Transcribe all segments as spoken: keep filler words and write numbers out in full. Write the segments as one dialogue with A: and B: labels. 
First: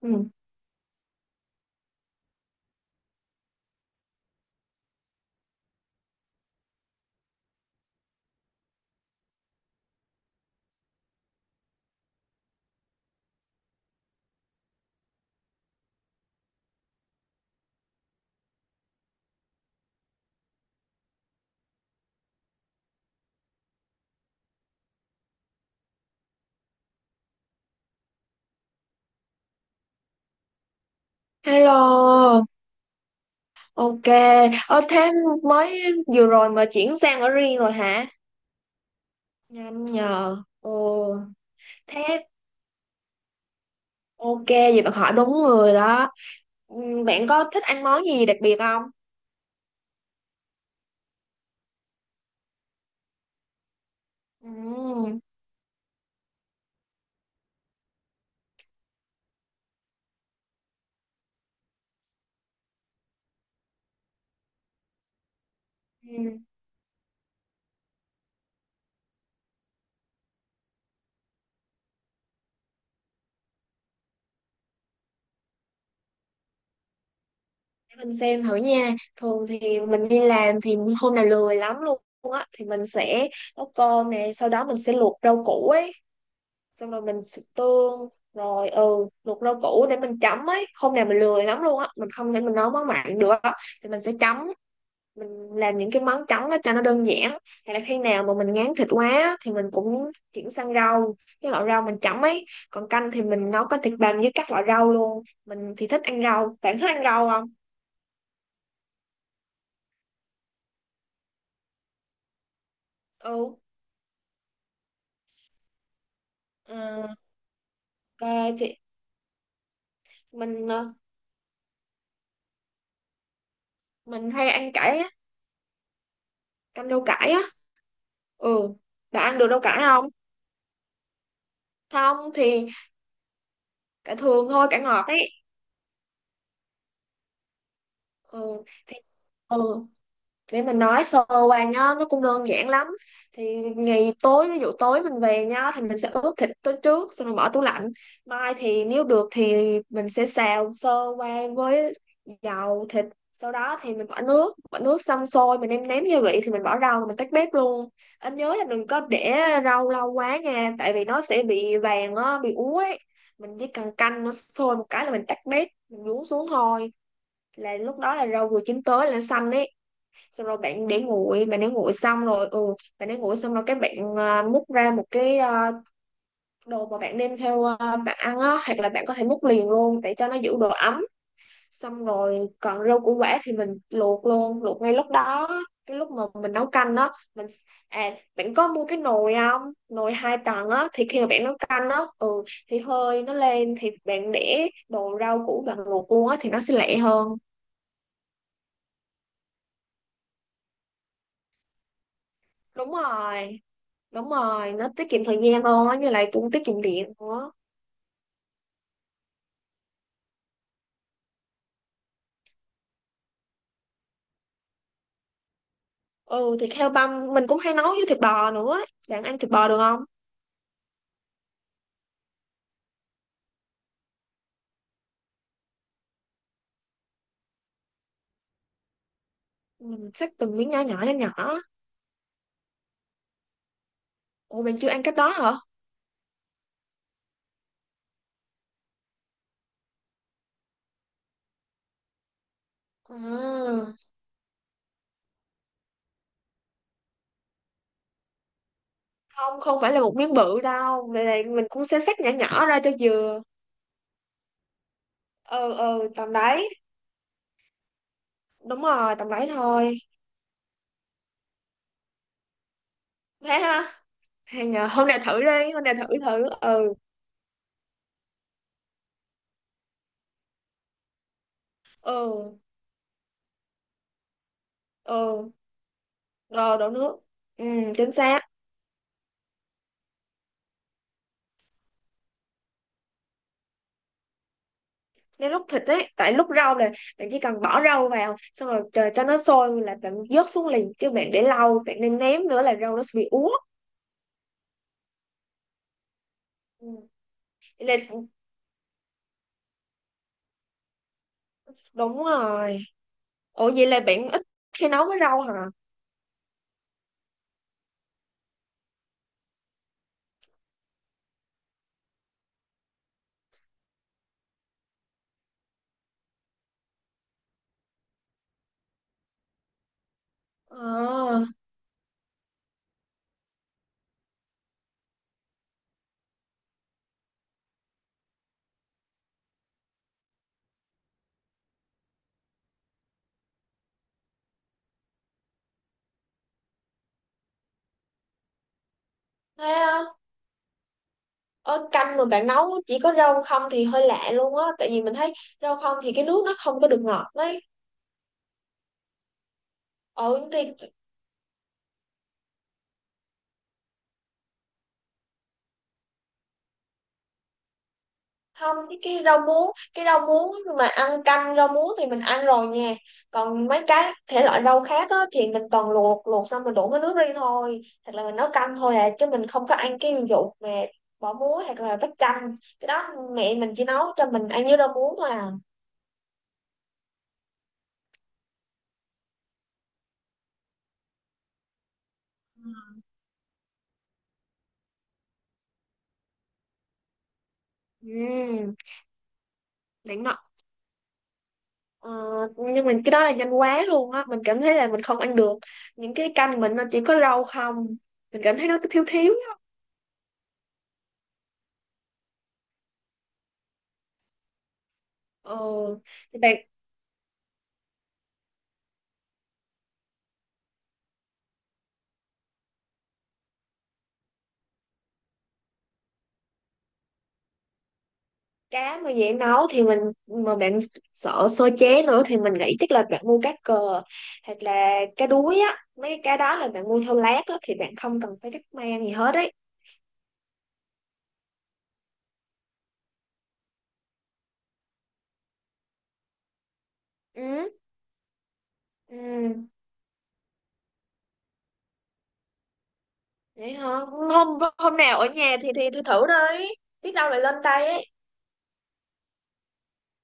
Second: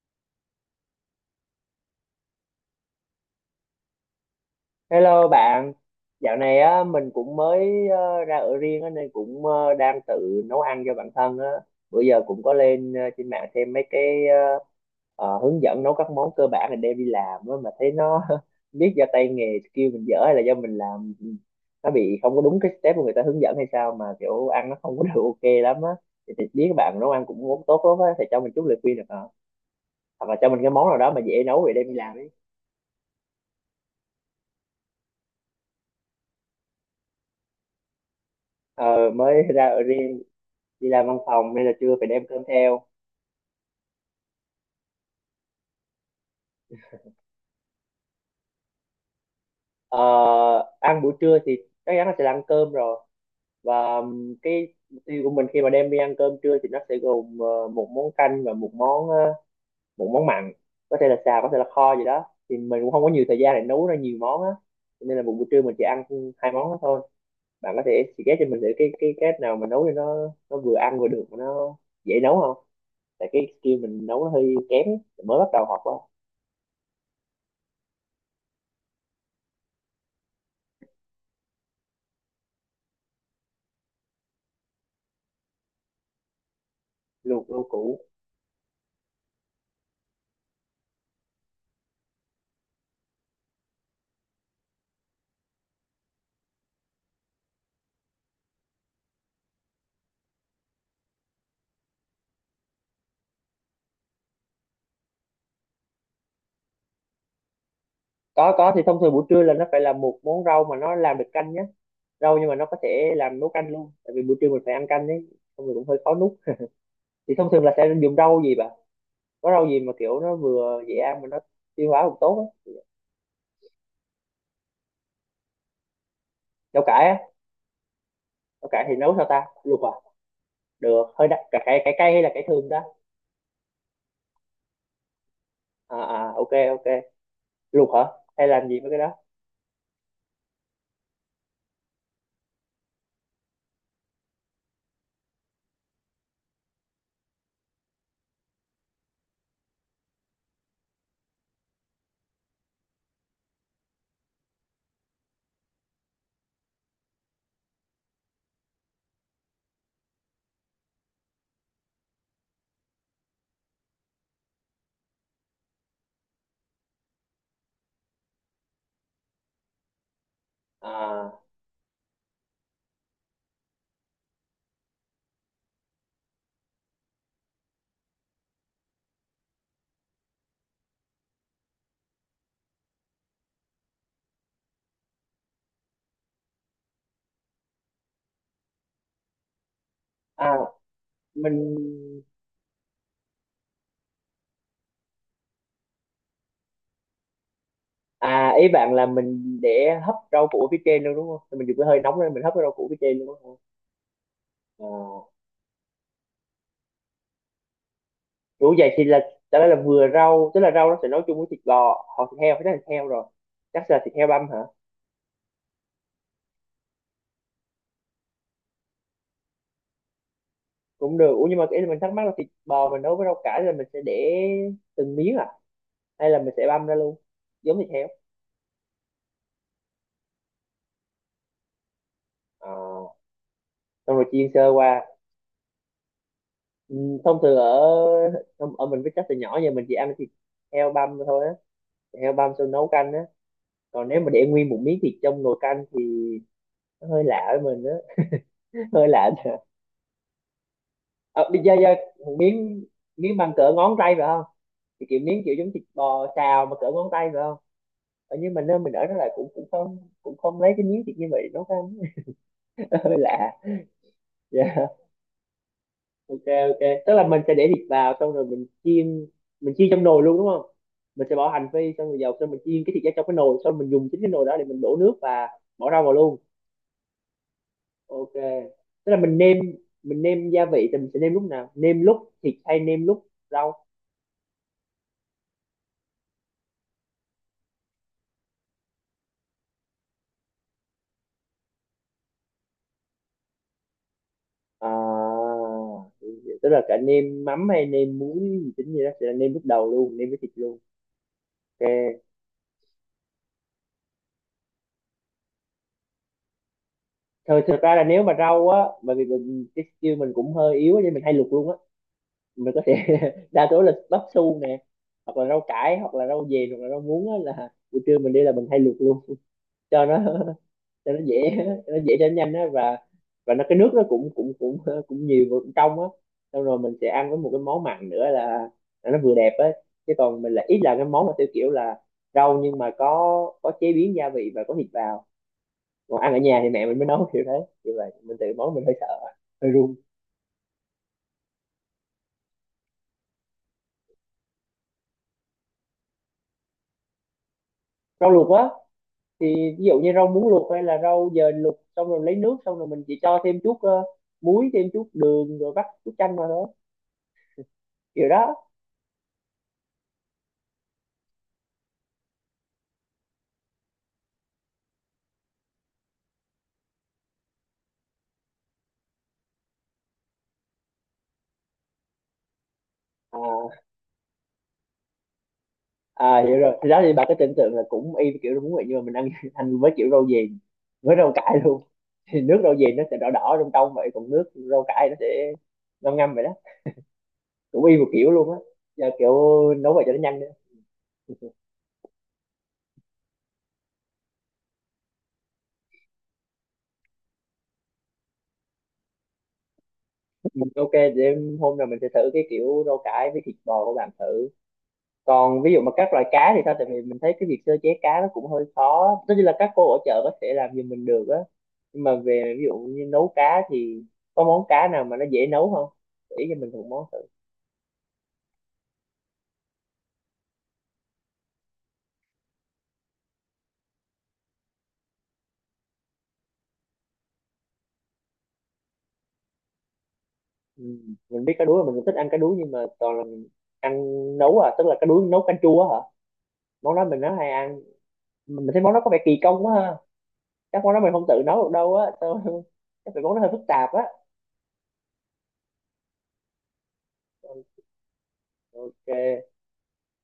A: Ừ.
B: Hello bạn, dạo này á mình cũng mới ờ, ra ở riêng á, nên cũng ờ, đang tự nấu ăn cho bản thân á. Bữa giờ cũng có lên ờ, trên mạng xem mấy cái ờ, ờ, hướng dẫn nấu các món cơ bản để đem đi làm á, mà thấy nó biết do tay nghề skill mình dở hay là do mình làm ừ, nó bị không có đúng cái step mà người ta hướng dẫn hay sao mà kiểu ăn nó không có được ok lắm á. Thì, thì biết các bạn nấu ăn cũng tốt lắm á, thì cho mình chút lời khuyên được không? Hoặc là cho mình cái món nào đó mà dễ nấu để đem đi làm ấy.
A: Hello, ok. Ở thế mới vừa rồi mà chuyển sang ở riêng rồi hả?
B: Ờ, mới ra ở
A: Nhanh
B: riêng,
A: nhờ. Ồ,
B: đi làm văn phòng nên là trưa phải đem
A: thế
B: cơm theo.
A: ok, vậy bạn hỏi đúng người đó. Ừ, bạn có thích ăn món gì đặc biệt không?
B: Ờ, ăn buổi trưa thì chắc chắn là sẽ là ăn cơm rồi, và ừm,
A: Ừ.
B: cái mục tiêu của mình khi mà đem đi ăn cơm trưa thì nó sẽ gồm ờ, một món canh và một món ờ, một món mặn, có thể là xào có thể là kho gì đó, thì mình cũng không có nhiều thời gian để nấu ra nhiều món á. Cho nên là một buổi trưa mình chỉ ăn
A: Ừ.
B: hai món đó thôi. Bạn có thể suggest cho mình thử cái cái cách nào mà nấu cho nó nó vừa ăn vừa được mà nó dễ nấu không, tại cái skill mình nấu nó hơi kém, mới bắt đầu học á.
A: Để mình xem thử nha. Thường thì mình đi làm thì hôm nào lười lắm luôn á thì mình sẽ nấu cơm nè, sau đó mình sẽ luộc rau củ ấy. Xong rồi mình xịt
B: Luộc rau củ,
A: tương rồi ừ luộc rau củ để mình chấm ấy. Hôm nào mình lười lắm luôn á, mình không thể mình nấu món mặn được á, thì mình sẽ chấm, mình làm những cái món chấm đó cho nó đơn giản. Hay là khi nào mà mình ngán thịt quá á, thì mình cũng chuyển sang rau, cái loại rau mình chấm ấy. Còn canh thì mình nấu có thịt bằm với các loại rau luôn. Mình thì thích ăn rau, bạn thích ăn rau không?
B: có có thì thông thường buổi trưa là nó phải là một món rau mà nó làm được canh nhé, rau nhưng mà nó có thể làm nấu
A: Ừ,
B: canh luôn, tại vì buổi trưa mình phải ăn canh đấy, thông thường cũng hơi khó nuốt.
A: ừ,
B: Thì thông thường là sẽ dùng rau gì
A: ok.
B: bà?
A: Thì
B: Có rau gì mà kiểu nó
A: mình
B: vừa dễ
A: ờ,
B: ăn mà nó tiêu hóa cũng tốt á?
A: mình hay ăn cải á,
B: Rau
A: canh rau
B: cải á?
A: cải á.
B: Rau
A: Ừ,
B: cải thì nấu
A: bạn
B: sao
A: ăn
B: ta,
A: được rau cải
B: luộc à?
A: không?
B: Được, hơi đắt, cải cải cải cay
A: Không
B: hay là cải
A: thì
B: thường ta?
A: cả thường thôi, cả ngọt ấy.
B: À à, ok, ok, luộc hả? Hay
A: Ừ
B: làm gì với
A: thì
B: cái đó?
A: ừ, để mình nói sơ qua nhá, nó cũng đơn giản lắm. Thì ngày tối, ví dụ tối mình về nhá, thì mình sẽ ướp thịt tối trước xong rồi bỏ tủ lạnh. Mai thì nếu được thì mình sẽ xào sơ qua với dầu thịt. Sau đó thì mình bỏ nước bỏ nước xong sôi, mình nêm nếm gia vị thì mình bỏ rau mình tắt bếp luôn. Anh nhớ là đừng có để rau lâu quá nha, tại vì nó sẽ bị vàng á, bị úa ấy. Mình chỉ cần canh nó sôi một cái là mình tắt bếp, mình nhúng xuống thôi, là lúc đó là rau vừa chín tới là xanh ấy. Xong rồi bạn để
B: À
A: nguội, bạn để nguội xong rồi ừ bạn để nguội xong rồi các bạn à, múc ra một cái à, đồ mà bạn đem theo à, bạn ăn á, hoặc là bạn có thể múc liền luôn để cho nó giữ độ ấm. Xong rồi còn rau củ quả thì mình luộc luôn, luộc ngay lúc đó, cái lúc mà mình nấu canh á, mình à bạn có mua cái nồi không? Nồi hai
B: à
A: tầng á thì khi mà bạn nấu
B: mình
A: canh á ừ thì hơi nó lên thì bạn để đồ rau củ bạn luộc luôn á thì nó sẽ lẹ hơn.
B: à ý bạn là mình để hấp rau củ phía trên luôn đúng không, thì mình dùng cái hơi nóng lên mình hấp cái rau củ
A: Đúng
B: phía trên luôn đúng không?
A: rồi, đúng rồi, nó tiết kiệm
B: À.
A: thời gian hơn á, như lại cũng tiết kiệm điện nữa.
B: Ủa vậy thì là đó là vừa rau, tức là rau nó sẽ nấu chung với thịt bò hoặc thịt heo, phải là thịt heo rồi, chắc là thịt heo băm hả?
A: Ừ, thịt heo băm mình cũng hay nấu với thịt bò nữa. Bạn ăn thịt bò được không?
B: Cũng được. Ủa nhưng mà cái mình thắc mắc là thịt bò mình nấu với rau cải là mình sẽ để từng miếng à, hay là mình sẽ băm ra luôn giống thịt heo?
A: Mình xách từng miếng nhỏ nhỏ nhỏ nhỏ.
B: À, xong rồi chiên
A: Ủa
B: sơ
A: bạn chưa
B: qua.
A: ăn cách đó hả?
B: Ừ, thông thường ở ở mình, với chắc từ nhỏ giờ mình chỉ ăn thịt heo băm thôi á, thịt heo băm xong nấu canh á.
A: À,
B: Còn nếu mà để nguyên một miếng thịt trong nồi canh thì nó hơi lạ với mình á. Hơi lạ.
A: không không phải là một miếng bự đâu, vậy là
B: À, do
A: mình cũng
B: do
A: sẽ xắt nhỏ
B: một
A: nhỏ ra
B: miếng,
A: cho
B: miếng
A: vừa.
B: bằng cỡ ngón tay phải không? Thì kiểu miếng kiểu giống
A: Ừ,
B: thịt
A: ừ,
B: bò
A: tầm
B: xào
A: đấy.
B: mà cỡ ngón tay phải không? Ở nhưng mà nơi
A: Đúng
B: mình ở đó
A: rồi,
B: là
A: tầm đấy
B: cũng cũng không
A: thôi.
B: cũng không lấy cái miếng thịt như vậy để nấu ăn. Hơi lạ.
A: Thế ha, hay
B: Dạ,
A: nhờ, hôm nay thử đi, hôm nay thử thử
B: ok, ok.
A: ừ.
B: Tức là mình sẽ để thịt vào xong rồi mình chiên, mình chiên trong nồi luôn đúng không? Mình sẽ bỏ hành phi xong rồi dầu, xong
A: Ừ,
B: mình chiên cái thịt ra trong cái nồi, xong mình dùng chính cái nồi đó để mình đổ nước và
A: ừ,
B: bỏ rau vào luôn.
A: rồi đổ nước. Ừ, chính
B: Ok,
A: xác.
B: tức là mình nêm, mình nêm gia vị thì mình sẽ nêm lúc nào, nêm lúc thịt hay nêm lúc rau?
A: Nếu lúc thịt ấy, tại lúc rau là bạn chỉ cần bỏ rau vào xong rồi chờ cho nó sôi là bạn vớt xuống liền, chứ bạn để lâu bạn nên ném nữa là rau nó sẽ bị úa.
B: À tức là
A: Ừ.
B: cả nêm mắm hay
A: Vậy là
B: nêm muối gì tính gì đó sẽ là nêm lúc đầu luôn, nêm với thịt luôn.
A: đúng
B: Ok,
A: rồi. Ủa vậy là bạn ít khi nấu với rau hả?
B: thôi thật ra là nếu mà rau á, bởi vì mình, cái skill mình cũng hơi yếu á, nên mình hay luộc luôn á. Mình có thể đa số là bắp su nè, hoặc là rau cải hoặc là rau dền hoặc là rau muống á, là buổi trưa mình đi là mình hay luộc luôn cho nó, cho nó
A: Ờ,
B: dễ, cho nó dễ cho nó nhanh á, và và nó cái nước nó cũng cũng cũng cũng nhiều và cũng trong á. Xong rồi mình sẽ ăn với một cái món mặn nữa là, là nó vừa đẹp á. Chứ còn mình là ít là cái món mà theo kiểu là rau nhưng mà có có chế biến gia vị và có thịt vào. Còn ăn ở nhà thì mẹ mình mới nấu kiểu thế, như vậy mình tự món mình hơi sợ,
A: thế
B: hơi run.
A: á. Ở canh mà bạn nấu chỉ có rau không thì hơi lạ luôn á, tại vì mình thấy rau không thì cái nước nó không có được ngọt đấy.
B: Rau luộc á, thì ví dụ như rau muống
A: Ừ thì
B: luộc hay là rau dền luộc, xong rồi lấy nước, xong rồi mình chỉ cho thêm chút ờ, muối, thêm chút đường rồi vắt chút chanh vào thôi, kiểu đó.
A: không, cái cái rau muống cái rau muống mà ăn canh rau muống thì mình ăn rồi nha. Còn mấy cái thể loại rau khác á, thì mình toàn luộc, luộc xong mình đổ cái nước đi thôi, hoặc là mình nấu canh thôi à, chứ mình không có ăn cái vụ mà bỏ muối hoặc là vắt canh cái đó. Mẹ
B: à,
A: mình chỉ nấu cho mình ăn với rau muống thôi à.
B: à hiểu rồi, thì đó thì bà cứ tưởng tượng là cũng y kiểu đúng vậy, nhưng mà mình ăn ăn với kiểu rau diền với rau cải luôn. Thì nước rau diền nó sẽ đỏ đỏ trong trong vậy, còn nước rau cải nó sẽ ngâm ngâm vậy đó, cũng y một kiểu luôn á.
A: Ừm,
B: Giờ kiểu nấu vậy cho nó
A: đỉnh nọ.
B: nhanh nữa.
A: Ờ, nhưng mình cái đó là nhanh quá luôn á, mình cảm thấy là mình không ăn được những cái canh mình nó chỉ có rau không, mình cảm thấy nó thiếu thiếu á.
B: Ok, để hôm nào mình sẽ thử cái kiểu rau cải với thịt bò của bạn thử.
A: ờ
B: Còn ví dụ mà các loại
A: thì
B: cá
A: bạn,
B: thì sao, tại vì mình thấy cái việc sơ chế cá nó cũng hơi khó, tất nhiên là các cô ở chợ có thể làm giùm mình được á, nhưng mà về ví dụ như nấu cá thì có món cá nào mà nó dễ nấu không, chỉ cho mình một món thử.
A: cá mà dễ nấu thì mình mà bạn sợ sơ chế nữa thì mình nghĩ chắc là bạn mua cá cờ, hoặc là cá đuối á, mấy cái cá đó là bạn mua theo lát á thì bạn không cần phải cắt mang gì hết đấy.
B: Ừ. Mình biết cá đuối, mình cũng thích ăn cá đuối, nhưng mà toàn là mình ăn nấu, à tức là cá đuối nấu canh chua á hả, món đó mình nó hay
A: Ừ,
B: ăn. Mình thấy món đó có vẻ kỳ công
A: ừ,
B: quá ha, chắc món đó mình không tự nấu được đâu á. Sao- chắc phải món nó hơi phức
A: vậy hả,
B: tạp á.
A: hôm hôm nào ở nhà thì thì thử thử đi, biết đâu lại lên tay ấy.
B: Ok,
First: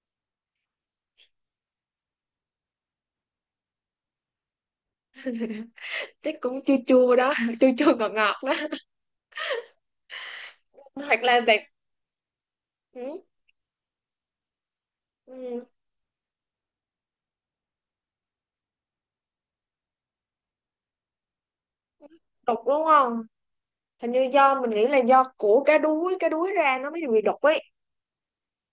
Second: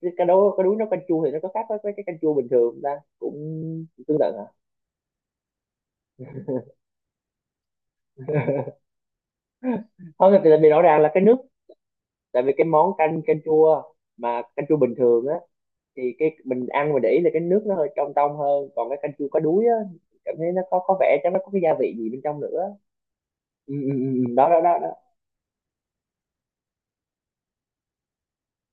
B: cái cá đuối cá đuối nấu canh chua thì nó có khác với cái cái canh chua bình thường không ta, cũng cũng tương tự hả?
A: Chắc cũng chua chua đó chua chua ngọt ngọt đó.
B: Không thì tại vì rõ ràng là cái
A: Hoặc
B: nước,
A: là bạn
B: tại vì cái món canh
A: ừ,
B: canh chua, mà canh chua bình thường á,
A: ừ,
B: thì cái mình ăn mình để ý là cái nước nó hơi trong trong hơn, còn cái canh chua có đuối á cảm thấy nó có có vẻ chắc nó có cái gia vị gì bên trong
A: đục
B: nữa.
A: đúng không?
B: ừ, ừ,
A: Hình như
B: ừ, ừ, đó đó
A: do mình
B: đó
A: nghĩ
B: đó.
A: là do của cá đuối, cá đuối ra nó mới bị đục ấy.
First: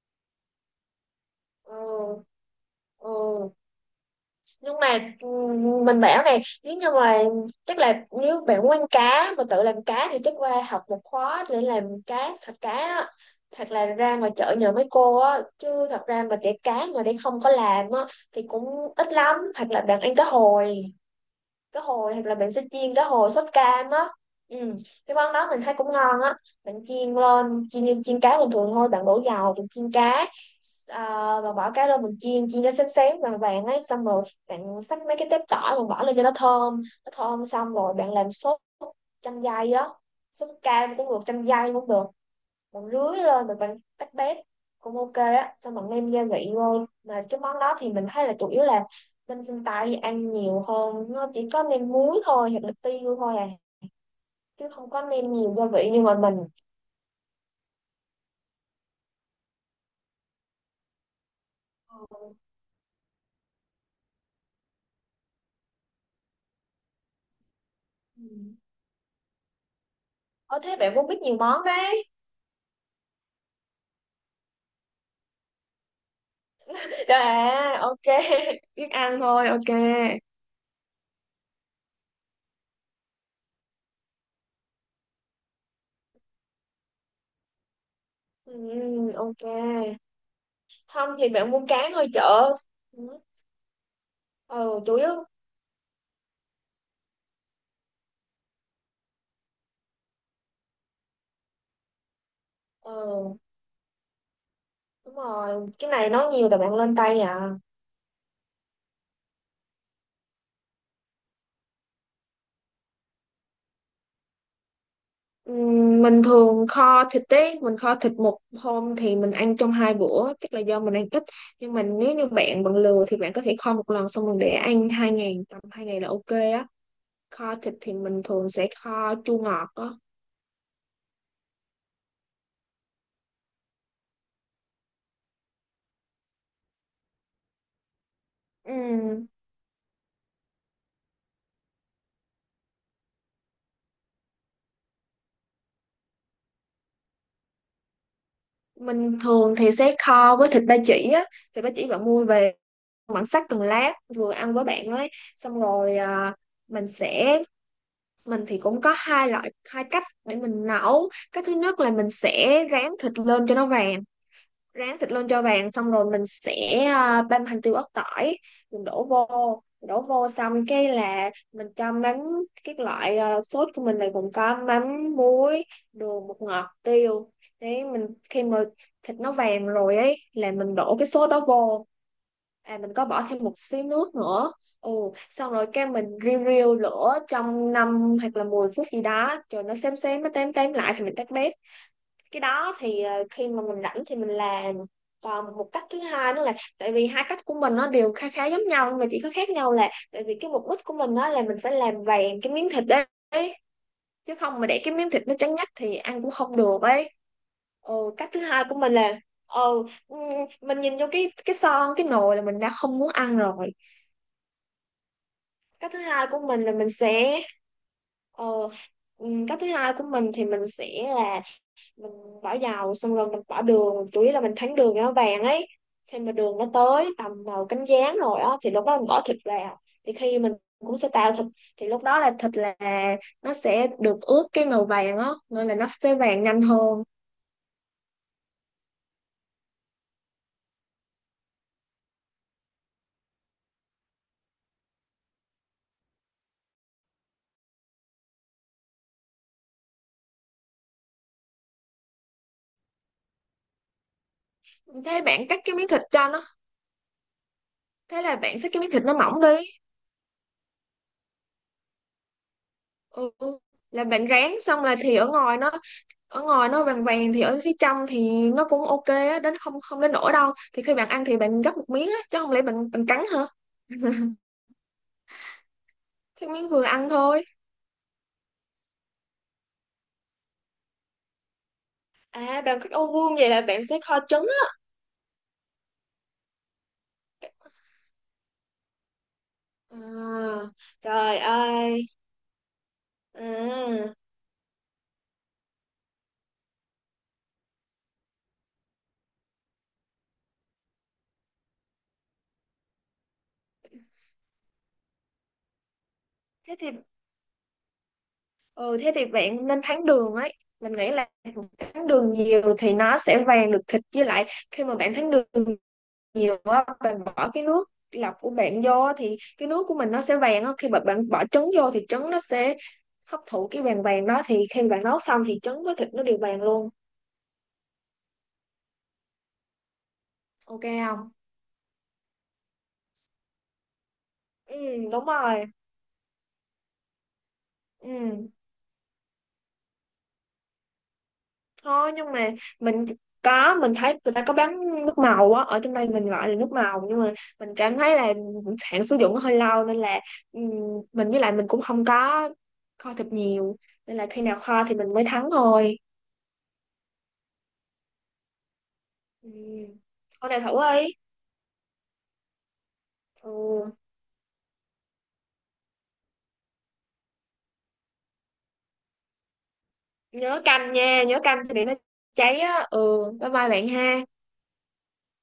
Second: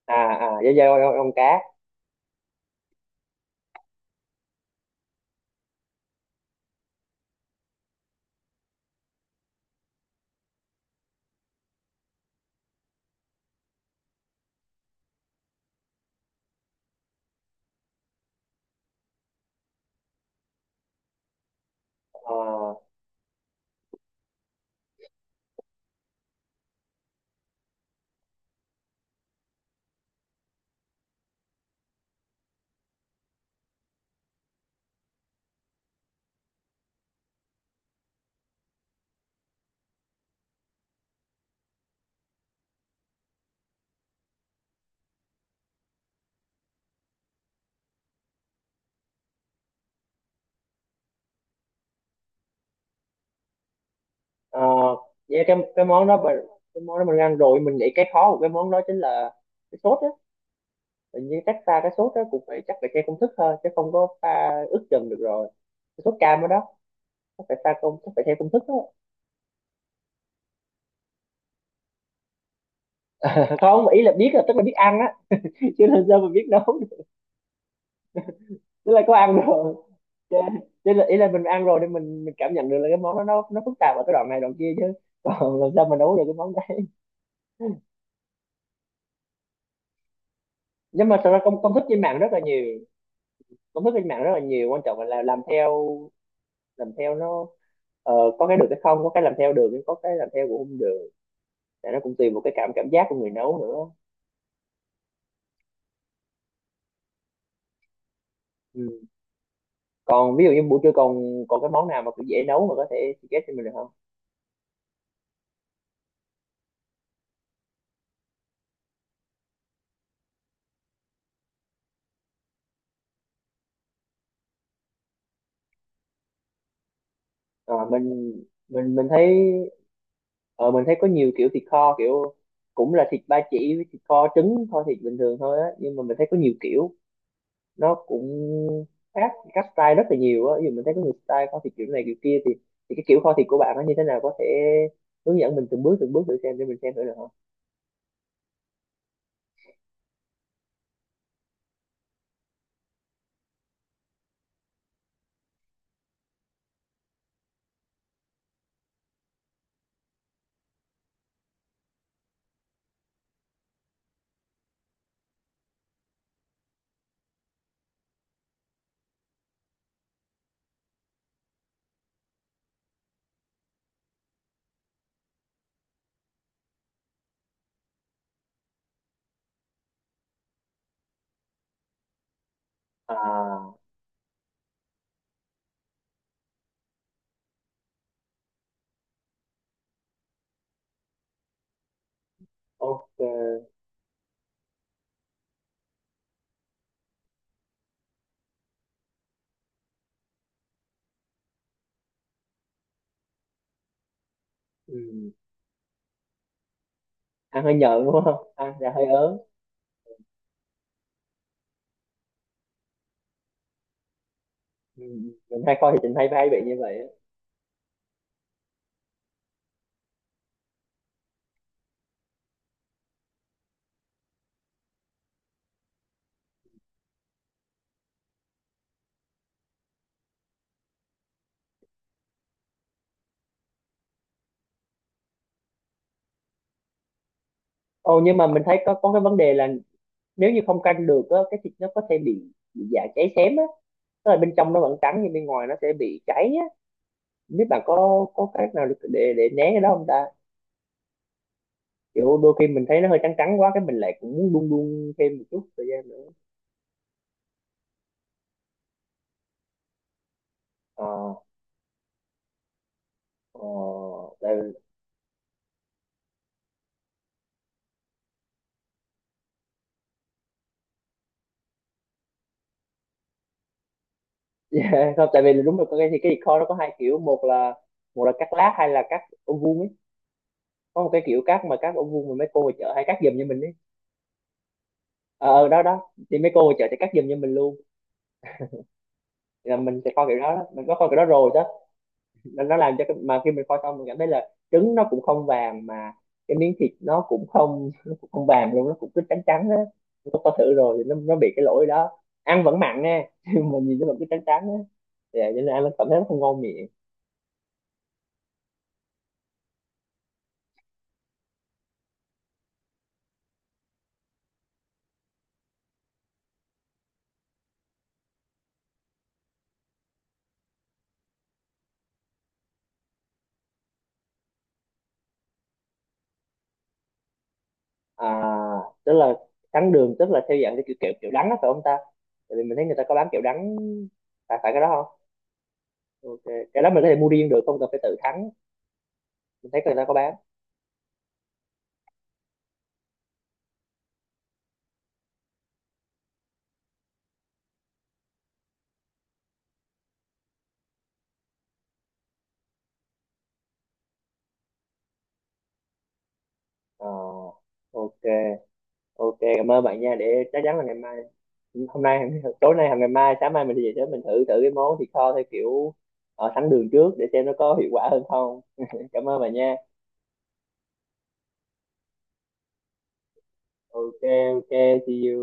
B: À à, da da con con cá.
A: Ừ, ừ, nhưng mà ừm, mình bảo này, nếu như mà chắc là nếu bạn muốn ăn cá mà tự làm cá thì chắc qua học một khóa để làm cá sạch cá á. Thật là ra ngoài chợ nhờ mấy cô á, chứ thật ra mà để cá mà để không có làm á thì cũng ít lắm. Hoặc là bạn ăn cá hồi, cá hồi hoặc
B: Ờ
A: là mình sẽ chiên cá hồi sốt cam á. Ừ. Cái món đó mình thấy cũng ngon á. Mình chiên lên chiên như chiên cá bình thường thôi, bạn đổ dầu mình chiên cá. Uh, bạn bỏ cá lên mình chiên, chiên nó xém xém vàng vàng ấy, xong rồi bạn xắt mấy cái tép tỏi rồi bỏ lên cho nó thơm, nó thơm xong rồi bạn làm sốt chanh dây á, sốt cam cũng được, chanh dây cũng được. Bạn rưới lên rồi bạn tách bét cũng ok á, xong bạn nêm gia vị vô. Mà cái món đó thì mình thấy là chủ yếu là bên phương Tây ăn nhiều hơn, nó chỉ có nêm muối thôi hoặc là tiêu thôi à,
B: ờ,
A: chứ không có nêm
B: với
A: nhiều
B: cái
A: gia
B: cái
A: vị như
B: món đó
A: mà
B: mình-
A: mình.
B: cái món đó mình ăn rồi, mình nghĩ cái khó của cái món đó chính là cái sốt á. Hình như chắc pha cái sốt đó cũng phải chắc phải theo công thức thôi, chứ không có pha ướp chừng được rồi. Cái sốt cam đó đó, chắc phải pha công chắc phải
A: Ừ.
B: theo công thức á.
A: Ờ thế bạn cũng biết nhiều món đấy.
B: Không, ý là biết là tức là biết ăn á, chứ là sao mình biết nấu được.
A: Rồi à ok biết
B: Tức là có
A: ăn
B: ăn
A: thôi ok.
B: rồi. Chứ- là ý là mình ăn rồi nên mình, mình cảm nhận được là cái món đó nó nó phức tạp ở cái đoạn này đoạn kia chứ còn làm sao mình nấu được cái món đấy.
A: Ừ, ok.
B: Nhưng
A: Không
B: mà thật
A: thì
B: ra
A: bạn mua
B: công công thức
A: cá
B: trên
A: ngoài
B: mạng rất là
A: chợ.
B: nhiều,
A: Ừ,
B: công thức trên mạng rất là nhiều,
A: ừ,
B: quan
A: chủ
B: trọng là
A: yếu.
B: làm theo, làm theo nó ờ, có cái được cái không, có cái làm theo được nhưng có cái làm theo cũng không được, tại nó cũng tùy một cái cảm cảm giác của người
A: Ừ,
B: nấu nữa.
A: đúng rồi, cái này nấu nhiều là bạn lên tay à.
B: Ừ. Còn ví dụ như buổi trưa còn còn cái món nào mà cũng dễ nấu mà có thể suggest cho mình được không?
A: Ừm, Mình thường kho thịt ấy, mình kho thịt một hôm thì mình ăn trong hai bữa, chắc là do mình ăn ít. Nhưng mà nếu như bạn bận lừa thì bạn có thể kho một lần xong rồi để ăn hai ngày, tầm hai ngày là ok á. Kho thịt
B: Ờ,
A: thì
B: mình
A: mình thường sẽ
B: mình mình
A: kho
B: thấy
A: chua ngọt á.
B: ờ, mình thấy có nhiều kiểu thịt kho kiểu, cũng là thịt ba chỉ với thịt kho trứng kho thịt bình thường thôi á, nhưng mà mình thấy có nhiều kiểu nó cũng
A: Ừm,
B: khác các style rất là nhiều á. Ví dụ mình thấy có nhiều style kho thịt kiểu này kiểu kia, thì thì cái kiểu kho thịt của bạn nó như thế nào, có thể hướng dẫn mình từng bước từng bước thử xem để mình xem thử được không?
A: Mình thường thì sẽ kho với thịt ba chỉ á, thịt ba chỉ bạn mua về, bạn xắt từng lát vừa ăn với bạn ấy, xong rồi à, mình sẽ mình thì cũng có hai loại hai cách để mình nấu. Cái thứ nhất là mình sẽ rán thịt lên cho nó vàng, rán thịt lên cho vàng xong rồi mình sẽ à, băm hành tiêu ớt tỏi, mình đổ vô, đổ vô xong cái là mình cho mắm. Cái loại à, sốt của mình là gồm có mắm, muối, đường, bột ngọt, tiêu. Đấy, mình khi mà thịt nó vàng rồi ấy là mình đổ cái sốt đó vô, à mình có bỏ thêm một
B: À
A: xíu nước nữa. Ừ, xong rồi cái mình riu riu lửa trong năm hoặc là mười phút gì đó, rồi nó xém xém nó tém tém lại thì mình tắt bếp. Cái đó thì ờ, khi mà
B: ok.
A: mình rảnh thì mình làm. Còn một cách thứ hai nữa là tại vì hai cách của mình nó đều khá khá giống nhau, nhưng mà chỉ có khác nhau là tại vì cái mục đích của mình đó là mình phải làm vàng cái miếng thịt đấy, chứ không mà để cái miếng thịt
B: Ừ.
A: nó trắng nhách thì ăn cũng không được ấy.
B: Ăn hơi
A: Ừ,
B: nhợn đúng
A: cách
B: không,
A: thứ hai
B: ăn
A: của
B: là
A: mình
B: hơi
A: là
B: ớn.
A: ờ ừ, mình nhìn vô cái cái son, cái nồi là mình đã không muốn ăn rồi.
B: Ừ. Mình hay kho
A: Cách thứ
B: thịt mình
A: hai
B: hay
A: của
B: hay bị
A: mình là
B: như
A: mình
B: vậy á.
A: sẽ ờ, ừm, cách thứ hai của mình thì mình sẽ là mình bỏ dầu xong rồi mình bỏ đường, chủ yếu là mình thắng đường cho nó vàng ấy. Khi mà đường nó tới tầm màu cánh gián rồi á thì lúc đó mình bỏ thịt vào, thì khi mình cũng sẽ tạo thịt, thì lúc đó là thịt là nó sẽ được ướp cái màu vàng á, nên là nó sẽ vàng nhanh hơn.
B: Ồ nhưng mà mình thấy có có cái vấn đề là nếu như không canh được á cái thịt nó có thể bị bị dạ cháy xém á, tức là bên trong nó vẫn trắng nhưng bên ngoài nó sẽ bị cháy á. Không biết bạn có có cách nào để để, để né cái đó không ta, kiểu đôi khi mình thấy nó hơi trắng trắng quá cái mình lại cũng muốn đun đun
A: thế
B: thêm một
A: bạn cắt
B: chút
A: cái
B: thời
A: miếng thịt
B: gian
A: cho
B: nữa.
A: nó Thế là bạn xắt cái miếng thịt nó mỏng đi.
B: Ờ
A: Ừ.
B: ờ,
A: Là bạn
B: tại
A: rán xong là thì ở ngoài nó ở ngoài nó vàng vàng thì ở phía trong thì nó cũng ok á, đến không không đến nổi đâu, thì khi bạn ăn thì bạn gấp một miếng á, chứ không lẽ bạn bạn cắn hả?
B: vì, không tại vì là đúng rồi, có cái thì cái thịt
A: Thì
B: kho nó
A: miếng
B: có
A: vừa
B: hai
A: ăn
B: kiểu, một
A: thôi.
B: là một là cắt lát hay là cắt ô vuông ấy, có một cái kiểu cắt mà cắt ô vuông mà mấy
A: À,
B: cô ở
A: bạn
B: chợ
A: thích
B: hay
A: ô
B: cắt giùm
A: vuông
B: cho
A: vậy
B: mình
A: là
B: ấy.
A: bạn sẽ kho trứng á.
B: Ờ ờ, đó đó, thì mấy cô ở chợ sẽ cắt giùm cho mình luôn. Thì là mình sẽ kho kiểu đó, đó.
A: À,
B: Mình có kho kiểu đó
A: trời
B: rồi,
A: ơi.
B: nó nó làm cho cái, mà khi mình kho xong mình
A: À,
B: cảm thấy là trứng nó cũng không vàng, mà cái miếng thịt nó cũng không nó cũng không vàng luôn, nó cũng cứ trắng trắng á. Nó có thử rồi thì nó nó bị cái lỗi đó, ăn vẫn mặn nha nhưng mà nhìn nó vẫn cứ trắng trắng á, thì vậy cho nên ăn nó cảm thấy nó không ngon
A: thế
B: miệng.
A: thì ừ, thế thì bạn nên thắng đường ấy. Mình nghĩ là thắng đường nhiều thì nó sẽ vàng được thịt, với lại khi mà bạn thắng đường nhiều á, bạn bỏ cái nước lọc của bạn vô á thì cái nước của mình nó sẽ vàng á. Khi mà bạn bỏ trứng vô thì trứng nó sẽ hấp thụ cái vàng vàng đó, thì khi bạn nấu xong thì trứng với thịt nó đều vàng luôn.
B: À tức là trắng đường tức là theo dạng cái
A: Ok
B: kiểu kiểu, kiểu
A: không?
B: đắng đó phải không ta? Tại vì mình thấy người ta có bán kiểu đắng, phải phải cái đó
A: Ừ,
B: không?
A: đúng rồi.
B: Ok, cái đó mình có thể mua riêng được không cần phải tự
A: Ừ.
B: thắng, mình thấy người ta có bán.
A: Thôi nhưng mà mình có mình thấy người ta có bán nước màu á, ở trong đây mình gọi là nước màu, nhưng mà mình cảm thấy là hạn sử dụng nó hơi lâu nên là ừm, mình với lại mình cũng không có kho thịt nhiều, nên là khi nào kho thì mình mới thắng thôi.
B: Ờ, ok, ok, cảm ơn
A: Ừm,
B: bạn nha. Để
A: hôm
B: chắc
A: nào thử
B: chắn là ngày
A: đi.
B: mai, hôm nay, tối nay hoặc ngày mai sáng mai mình đi
A: Ừ.
B: về sớm mình thử thử cái món thịt kho theo kiểu ờ, sẵn đường trước để xem nó có hiệu quả hơn không. Cảm ơn bạn nha.
A: Nhớ canh nha, nhớ canh thì để nó cháy á ừ. Bye bye bạn
B: Ok,
A: ha.
B: ok, see you.